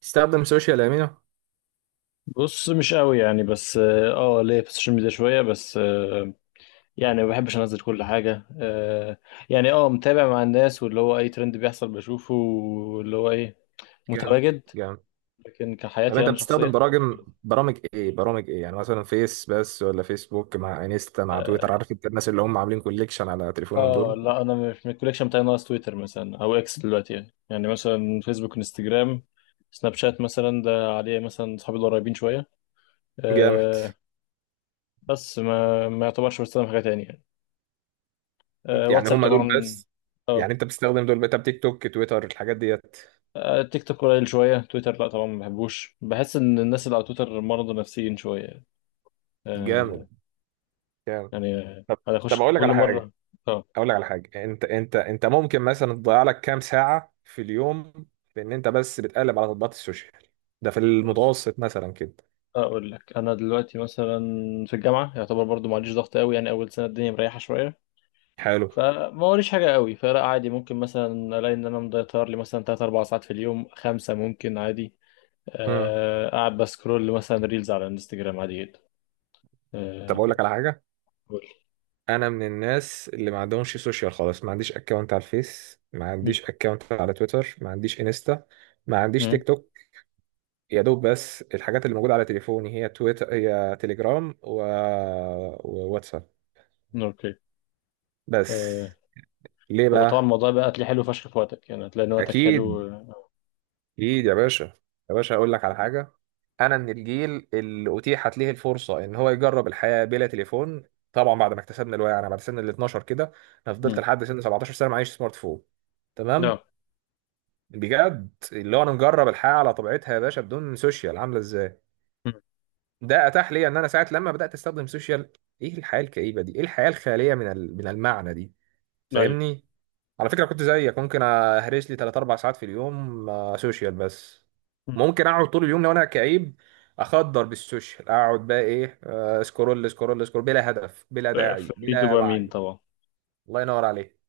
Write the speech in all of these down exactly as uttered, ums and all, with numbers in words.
تستخدم سوشيال امينو؟ بص، مش قوي يعني بس اه آه، ليا في السوشيال ميديا شويه بس آه يعني ما بحبش انزل كل حاجه آه يعني اه متابع مع الناس، واللي هو اي ترند بيحصل بشوفه واللي هو ايه جامد، متواجد. جامد. لكن طب كحياتي انت انا بتستخدم شخصيا برامج؟ برامج ايه، برامج ايه يعني، مثلا فيس بس، ولا فيسبوك مع انستا مع تويتر؟ اه عارف انت الناس اللي هم عاملين كوليكشن على تليفونهم آه، دول؟ لا انا مش من الكوليكشن، بتاعي ناقص تويتر مثلا او اكس دلوقتي، يعني يعني مثلا فيسبوك، انستجرام، سناب شات مثلا ده عليه مثلا اصحابي القريبين شويه جامد. آه بس ما ما يعتبرش بستخدم حاجه تانية يعني. آه، يعني واتساب هم دول طبعا. بس؟ آه، يعني انت بتستخدم دول بقى، تيك توك، تويتر، الحاجات ديت؟ آه، تيك توك قليل شوية، تويتر لا طبعا ما بحبوش، بحس إن الناس اللي على تويتر مرضى نفسيين شوية. آه، جامد، جامد. يعني آه، طب أنا أخش طب اقول لك كل على حاجه، مرة. أه. اقول لك على حاجه. انت انت انت ممكن مثلا تضيع لك كام ساعه في اليوم، بان انت بس بتقلب على تطبيقات السوشيال؟ ده في بص، المتوسط مثلا كده. أقول لك أنا دلوقتي مثلا في الجامعة يعتبر برضو معليش ضغط قوي، يعني أول سنة الدنيا مريحة شوية، حلو. فما وريش حاجة قوي، فلا عادي ممكن مثلا ألاقي إن أنا مضيطر لي مثلا تلات أربع ساعات في اليوم، خمسة ممكن عادي. امم. آه، قاعد بسكرول مثلا ريلز على الانستجرام عادي جدا. طب اقول لك آه، على حاجه. قول. انا من الناس اللي ما عندهمش سوشيال خالص، ما عنديش اكونت على الفيس، ما م- عنديش اكونت على تويتر، ما عنديش انستا، ما عنديش م- تيك توك. يا دوب بس الحاجات اللي موجودة على تليفوني هي تويتر، هي تليجرام، و... وواتساب أوكي. بس. آه، ليه هو طبعا بقى؟ الموضوع بقى هتلاقيه حلو فشخ في وقتك، يعني هتلاقي ان وقتك حلو. اكيد، اكيد يا باشا. يا باشا اقول لك على حاجة، انا من الجيل اللي اتيحت ليه الفرصة ان هو يجرب الحياة بلا تليفون. طبعا بعد ما اكتسبنا الوعي، انا بعد سن ال اثنا عشر كده، انا فضلت امم. لحد سن سبعتاشر سنة معيش سمارت فون. نعم. تمام؟ بجد اللي هو انا مجرب الحياه على طبيعتها يا باشا بدون سوشيال عامله ازاي. مم. ده اتاح لي ان انا ساعه لما بدات استخدم سوشيال، ايه الحياه الكئيبه دي! ايه الحياه الخاليه من ال- من المعنى دي! ايوه. فاهمني؟ على فكره كنت زيك، ممكن اهرس لي تلاتة اربعة ساعات في اليوم آه، سوشيال بس. مم. ممكن اقعد طول اليوم لو انا كئيب اخدر بالسوشيال، اقعد بقى ايه، آه، سكرول سكرول سكرول، بلا هدف بلا آه، داعي في بلا دوبامين وعي. طبعا. الله ينور عليك.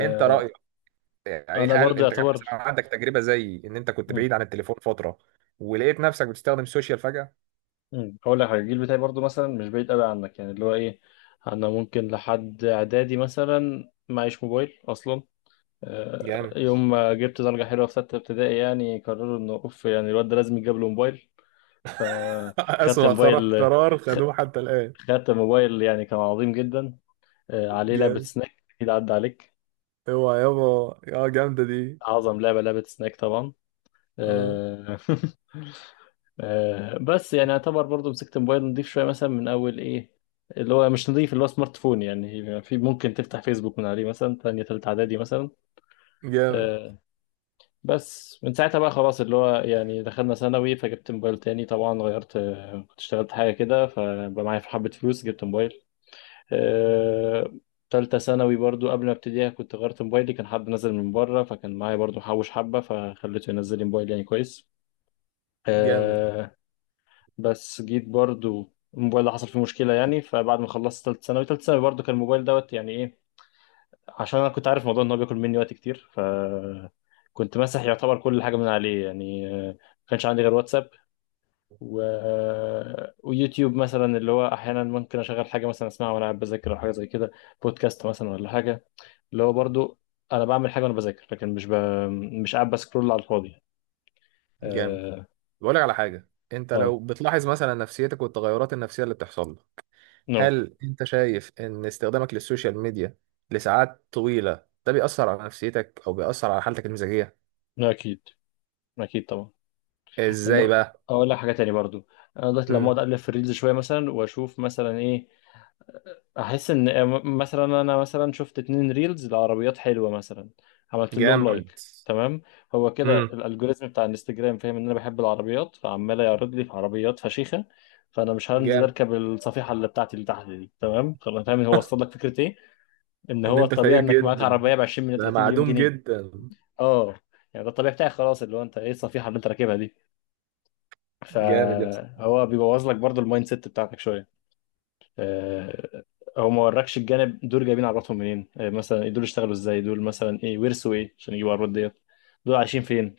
انت رايك؟ يعني انا هل برضو انت كان يعتبر. مثلا عندك تجربه زي ان انت كنت مم. بعيد عن التليفون فتره ولقيت نفسك بتستخدم السوشيال فجاه؟ مم. هقول لك حاجه، الجيل بتاعي برضو مثلا مش بعيد قوي عنك يعني اللي هو ايه، انا ممكن لحد اعدادي مثلا معيش موبايل اصلا. جامد. آه، يوم ما جبت درجه حلوه في سته ابتدائي يعني قرروا انه اوف، يعني الواد ده لازم يتجاب له موبايل، فخدت أسوأ قرار موبايل. قرار خ- خدوه حتى الآن. خدت موبايل يعني كان عظيم جدا. آه، عليه لعبه جامد، سناك اكيد عدى عليك. اوعى يابا. اه، جامدة دي. أعظم لعبة لعبة سناك طبعا. اه. آه، آه، بس يعني اعتبر برضو مسكت موبايل نضيف شوية مثلا من أول إيه، اللي هو مش نضيف، اللي هو سمارت فون يعني في ممكن تفتح فيسبوك من عليه مثلا تانية تالتة إعدادي مثلا. جامد. آه. بس من ساعتها بقى خلاص اللي هو يعني دخلنا ثانوي، فجبت موبايل تاني طبعا، غيرت آه، كنت اشتغلت حاجة كده فبقى معايا حبة فلوس، جبت موبايل. آه. تالتة ثانوي برضو قبل ما ابتديها كنت غيرت موبايلي، كان حد نزل من بره فكان معايا برضو حوش حبة فخليته ينزل لي موبايل يعني كويس. جامد. آه. بس جيت برضو الموبايل ده حصل فيه مشكلة يعني، فبعد ما خلصت تالتة ثانوي، تالتة ثانوي برضو كان الموبايل دوت يعني ايه، عشان انا كنت عارف موضوع ان هو بياكل مني وقت كتير، ف كنت ماسح يعتبر كل حاجة من عليه يعني آه، ما كانش عندي غير واتساب و... آه، ويوتيوب مثلا، اللي هو احيانا ممكن اشغل حاجة مثلا اسمعها وانا قاعد بذاكر او حاجة زي كده، بودكاست مثلا ولا حاجة، اللي هو برضو انا بعمل حاجة وانا بذاكر لكن مش ب... مش قاعد بسكرول على الفاضي يعني. جامد. اه. بقول لك على حاجه، انت اه. لو بتلاحظ مثلا نفسيتك والتغيرات النفسيه اللي بتحصل لك، نو. هل انت شايف ان استخدامك للسوشيال ميديا لساعات طويله ده بيأثر على نفسيتك او بيأثر على حالتك المزاجيه؟ نو، اكيد. اكيد طبعا. ازاي لان، بقى؟ اقول لك حاجه تاني برضو، انا دلوقتي لما اقعد امم. اقلب في الريلز شويه مثلا واشوف مثلا ايه، احس ان مثلا انا مثلا شفت اتنين ريلز لعربيات حلوه مثلا، عملت لهم جامد. لايك تمام. هو كده الالجوريزم بتاع الانستجرام فاهم ان انا بحب العربيات فعمال يعرض لي في عربيات فشيخه، فانا مش هنزل جامد. اركب الصفيحه اللي بتاعتي اللي تحت دي تمام خلاص، فاهم هو وصل لك فكره ايه، ان ان هو انت الطبيعي فقير انك معاك جدا، عربيه ب عشرين مليون ده ثلاثين مليون معدوم جنيه. جدا. اه. يعني ده الطبيعي بتاعي خلاص، اللي هو انت ايه الصفيحه اللي انت راكبها دي، جامد يا اسطى. فهو بيبوظ لك برضو المايند سيت بتاعتك شويه. آه، هو ما وركش الجانب، دول جايبين عرباتهم منين، آه، مثلا إيه دول اشتغلوا ازاي، دول مثلا ايه ورثوا ايه عشان يجيبوا العربات ديت، دول عايشين فين،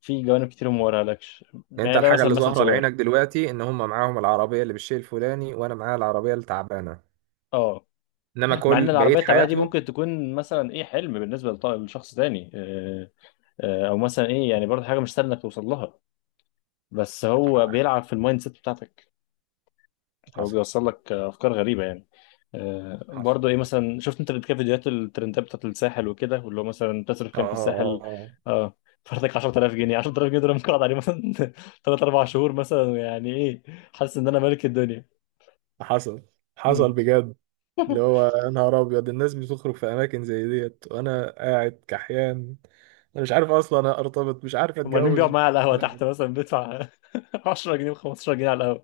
في جوانب كتير ما وراهالكش، يعني انت يعني ده الحاجه مثلا اللي مثل ظاهره لعينك صغير. دلوقتي ان هم معاهم العربيه اللي بالشيء الفلاني وانا معايا العربيه التعبانه، اه. انما مع كل ان بقيه العربيه التعبانه دي حياتهم. ممكن تكون مثلا ايه حلم بالنسبه لط- لشخص تاني. آه، آه، او مثلا ايه يعني برضه حاجه مش سهله انك توصل لها. بس هو بيلعب في المايند سيت بتاعتك. هو حصل. بيوصل لك افكار غريبه يعني. آه، حصل. برضه ايه مثلا شفت انت قبل كده فيديوهات الترندات بتاعت الساحل وكده، واللي هو مثلا تصرف اه، كام في اه، الساحل. اه. اه. فرتك عشرة آلاف جنيه عشرة آلاف جنيه دول ممكن اقعد عليه مثلا تلات اربع شهور مثلا يعني ايه، حاسس ان انا ملك الدنيا. حصل، حصل امم. بجد، اللي هو يا نهار ابيض، الناس بتخرج في اماكن زي ديت وانا قاعد كحيان. انا مش عارف اصلا ارتبط، مش عارف امال مين بيقعد اتجوز. معايا على القهوه لا، تحت مثلا بيدفع عشرة جنيه و15 جنيه على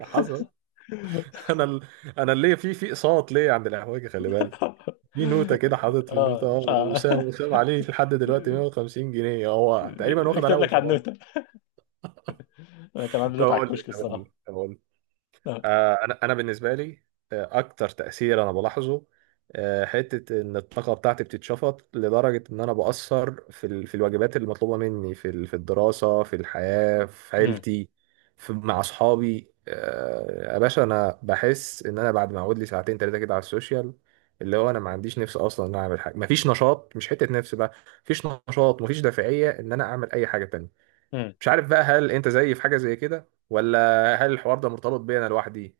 حصل. القهوه. انا ال... انا اللي في في اقساط ليه عند الاحواجي، خلي بالك. في نوتة كده، حاطط في اه النوتة، اه، لا. وسام وسام عليه لحد دلوقتي ميه وخمسين جنيه هو تقريبا، واخد عليها يكتب لك على وصولات. النوتة، انا كان عندي طب نوتة على اقول لك، الكشك الصراحه. طب اقول لك. آه. آه، انا انا بالنسبه لي، آه، اكتر تاثير انا بلاحظه، آه، حته ان الطاقه بتاعتي بتتشفط لدرجه ان انا باثر في ال- في الواجبات المطلوبه مني، في ال- في الدراسه، في الحياه، في عيلتي، في مع اصحابي. آه، يا باشا، انا بحس ان انا بعد ما اقعد لي ساعتين ثلاثه كده على السوشيال، اللي هو انا ما عنديش نفس اصلا ان انا اعمل حاجه، مفيش نشاط، مش حته نفس بقى، مفيش نشاط، مفيش دافعيه ان انا اعمل اي حاجه تانية. امم. مش عارف بقى، هل انت زيي في حاجه زي كده ولا هل الحوار ده مرتبط بيا انا لوحدي؟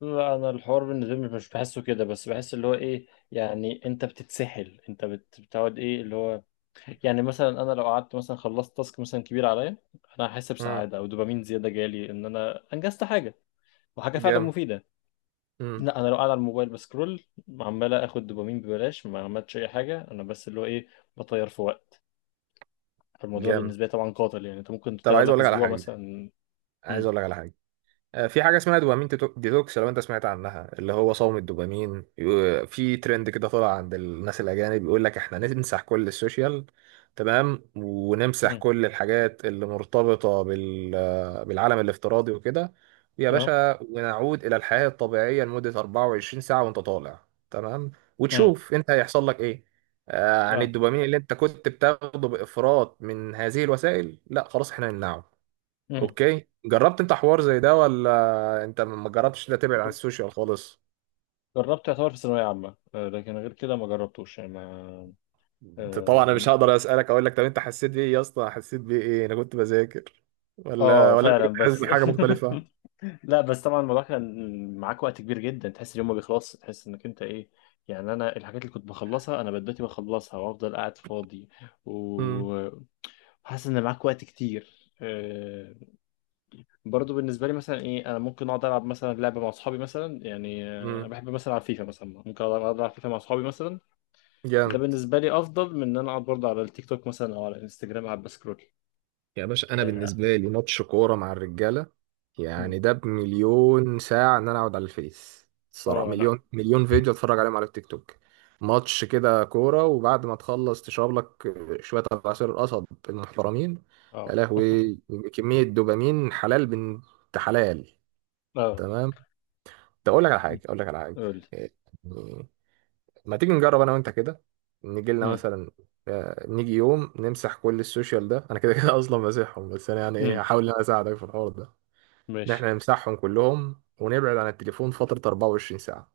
لا انا الحوار بالنسبه لي مش بحسه كده، بس بحس اللي هو ايه، يعني انت بتتسحل، انت بت- بتقعد ايه اللي هو، يعني مثلا انا لو قعدت مثلا خلصت تاسك مثلا كبير عليا انا هحس امم. بسعاده او دوبامين زياده جالي ان انا انجزت حاجه، وحاجه فعلا جامد. مفيده. امم. لا انا لو قاعد على الموبايل بسكرول عمال اخد دوبامين ببلاش، ما عملتش اي حاجه انا بس اللي هو ايه، بطير في وقت، فالموضوع ده جامد. بالنسبه لي طبعا قاتل، يعني انت ممكن طب تطير عايز لك اقول لك على اسبوع حاجه، مثلا. عايز امم. اقول لك على حاجه. آه، في حاجة اسمها دوبامين تيتو- ديتوكس، لو انت سمعت عنها، اللي هو صوم الدوبامين، يو- في ترند كده طلع عند الناس الأجانب، بيقول لك احنا نمسح كل السوشيال، تمام، ونمسح امم. كل الحاجات اللي مرتبطة بال... آه، بالعالم الافتراضي وكده، يا اه. باشا، ونعود إلى الحياة الطبيعية لمدة اربعه وعشرين ساعة وانت طالع. تمام؟ امم. وتشوف انت هيحصل لك ايه آه، عن اه. الدوبامين اللي انت كنت بتاخده بإفراط من هذه الوسائل، لا، خلاص احنا نمنعه. امم. اوكي، جربت انت حوار زي ده ولا انت ما جربتش ده، تبعد عن السوشيال خالص؟ جربت يعتبر في ثانوية عامة، آه، لكن غير كده ما جربتوش يعني ما. انت اه. طبعا انا مش هقدر اسالك اقول لك طب انت حسيت بايه يا اسطى، حسيت بايه، ايه، انا كنت بذاكر آه، ولا آه، ولا انت فعلا كنت حاسس بس بحاجه مختلفه؟ لا بس طبعا الموضوع كان معاك وقت كبير جدا، تحس اليوم ما بيخلصش، تحس انك انت ايه، يعني انا الحاجات اللي كنت بخلصها انا بدأت بخلصها وافضل قاعد فاضي امم. و- وحاسس ان معاك وقت كتير. آه، برضو بالنسبة لي مثلا ايه انا ممكن اقعد العب مثلا لعبة مع اصحابي مثلا، يعني آه، امم. بحب مثلا العب فيفا مثلا، ممكن اقعد العب فيفا مع اصحابي مثلا، ده جامد. بالنسبه لي افضل من ان انا اقعد برضه على التيك توك مثلا او على الانستجرام قاعد بسكرول. يا باشا انا اه. بالنسبه لي ماتش كوره مع الرجاله، مم. يعني ده بمليون ساعه ان انا اقعد على الفيس، الصراحه آه، لا. مليون مليون فيديو اتفرج عليهم على التيك توك. ماتش كده كوره، وبعد ما تخلص تشرب لك شويه عصير القصب المحترمين، اه. يا لهوي، كميه دوبامين حلال بنت حلال. اه. تمام. طب اقول لك على مم. حاجه، اقول لك على حاجه. قول لي. يعني ما تيجي نجرب انا وانت كده، نيجي لنا مم. مثلا، آه، نيجي يوم نمسح كل السوشيال ده، انا كده كده اصلا ماسحهم، بس انا يعني ايه، مم. هحاول ان انا اساعدك في الحوار ده، ان ماشي. احنا نمسحهم كلهم ونبعد عن التليفون فترة اربعه وعشرين ساعة.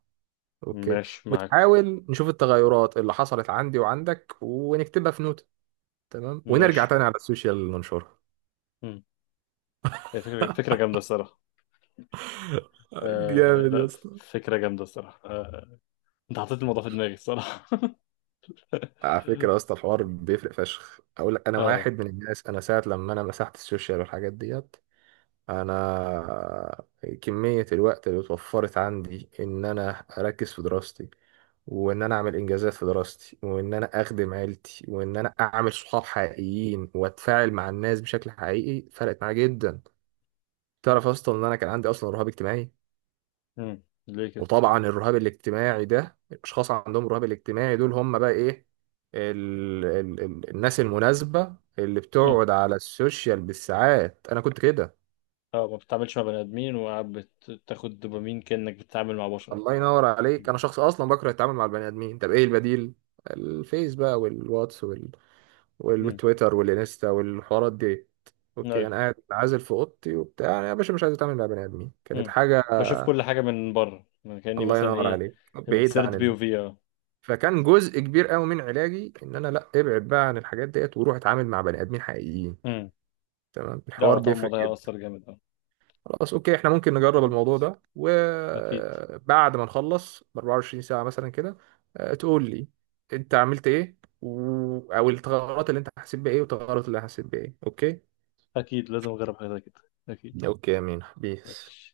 اوكي، ماشي معاك. وتحاول نشوف التغيرات اللي حصلت عندي وعندك ونكتبها في نوتة، تمام، ونرجع ماشي. تاني على السوشيال ننشرها. مم. هي فكره، فكره جامده الصراحه. آه جامد يا لا. اسطى. فكره جامده الصراحه آه. انت حطيت الموضوع في دماغي الصراحه. على فكرة يا اسطى، الحوار بيفرق فشخ، اقول لك، انا اه. واحد من الناس، انا ساعة لما انا مسحت السوشيال والحاجات ديت، انا كمية الوقت اللي اتوفرت عندي ان انا اركز في دراستي وان انا اعمل انجازات في دراستي وان انا اخدم عيلتي وان انا اعمل صحاب حقيقيين واتفاعل مع الناس بشكل حقيقي، فرقت معايا جدا. تعرف اصلا ان انا كان عندي اصلا رهاب اجتماعي؟ مم. ليه كده. وطبعا الرهاب الاجتماعي ده، الاشخاص عندهم الرهاب الاجتماعي دول هم بقى ايه، ال ال ال الناس المناسبة اللي مم. بتقعد على السوشيال بالساعات. انا كنت كده. اه، ما بتتعاملش مع بني ادمين وقاعد بت- بتاخد دوبامين كانك بتتعامل مع بشر. الله ينور عليك. مم. انا شخص اصلا بكره التعامل مع البني ادمين. طب ايه البديل؟ الفيس بقى والواتس وال... وال... مم. والتويتر والانستا والحوارات دي. اوكي، طيب. انا قاعد عازل في اوضتي وبتاع، انا يا باشا مش عايز اتعامل مع بني ادمين، كانت مم. حاجه. بشوف كل حاجة من بره، من كأني الله مثلا ينور ايه عليك، بعيد عن السيرد بي، الناس. وفي اه فكان جزء كبير قوي من علاجي ان انا لا ابعد بقى عن الحاجات ديت وروح اتعامل مع بني ادمين حقيقيين. مم. تمام، لا هو الحوار طبعا بيفرق. الموضوع هيأثر جامد. خلاص اوكي، احنا ممكن نجرب اه. الموضوع ده أكيد. وبعد ما نخلص ب اربعه وعشرين ساعة مثلا كده، آه، تقول لي انت عملت ايه، و... او التغيرات اللي انت حسيت بايه والتغيرات اللي أنا حسيت بايه. اوكي. أكيد لازم أجرب حاجة زي كده. أكيد. اوكي يا مين بيس. ماشي.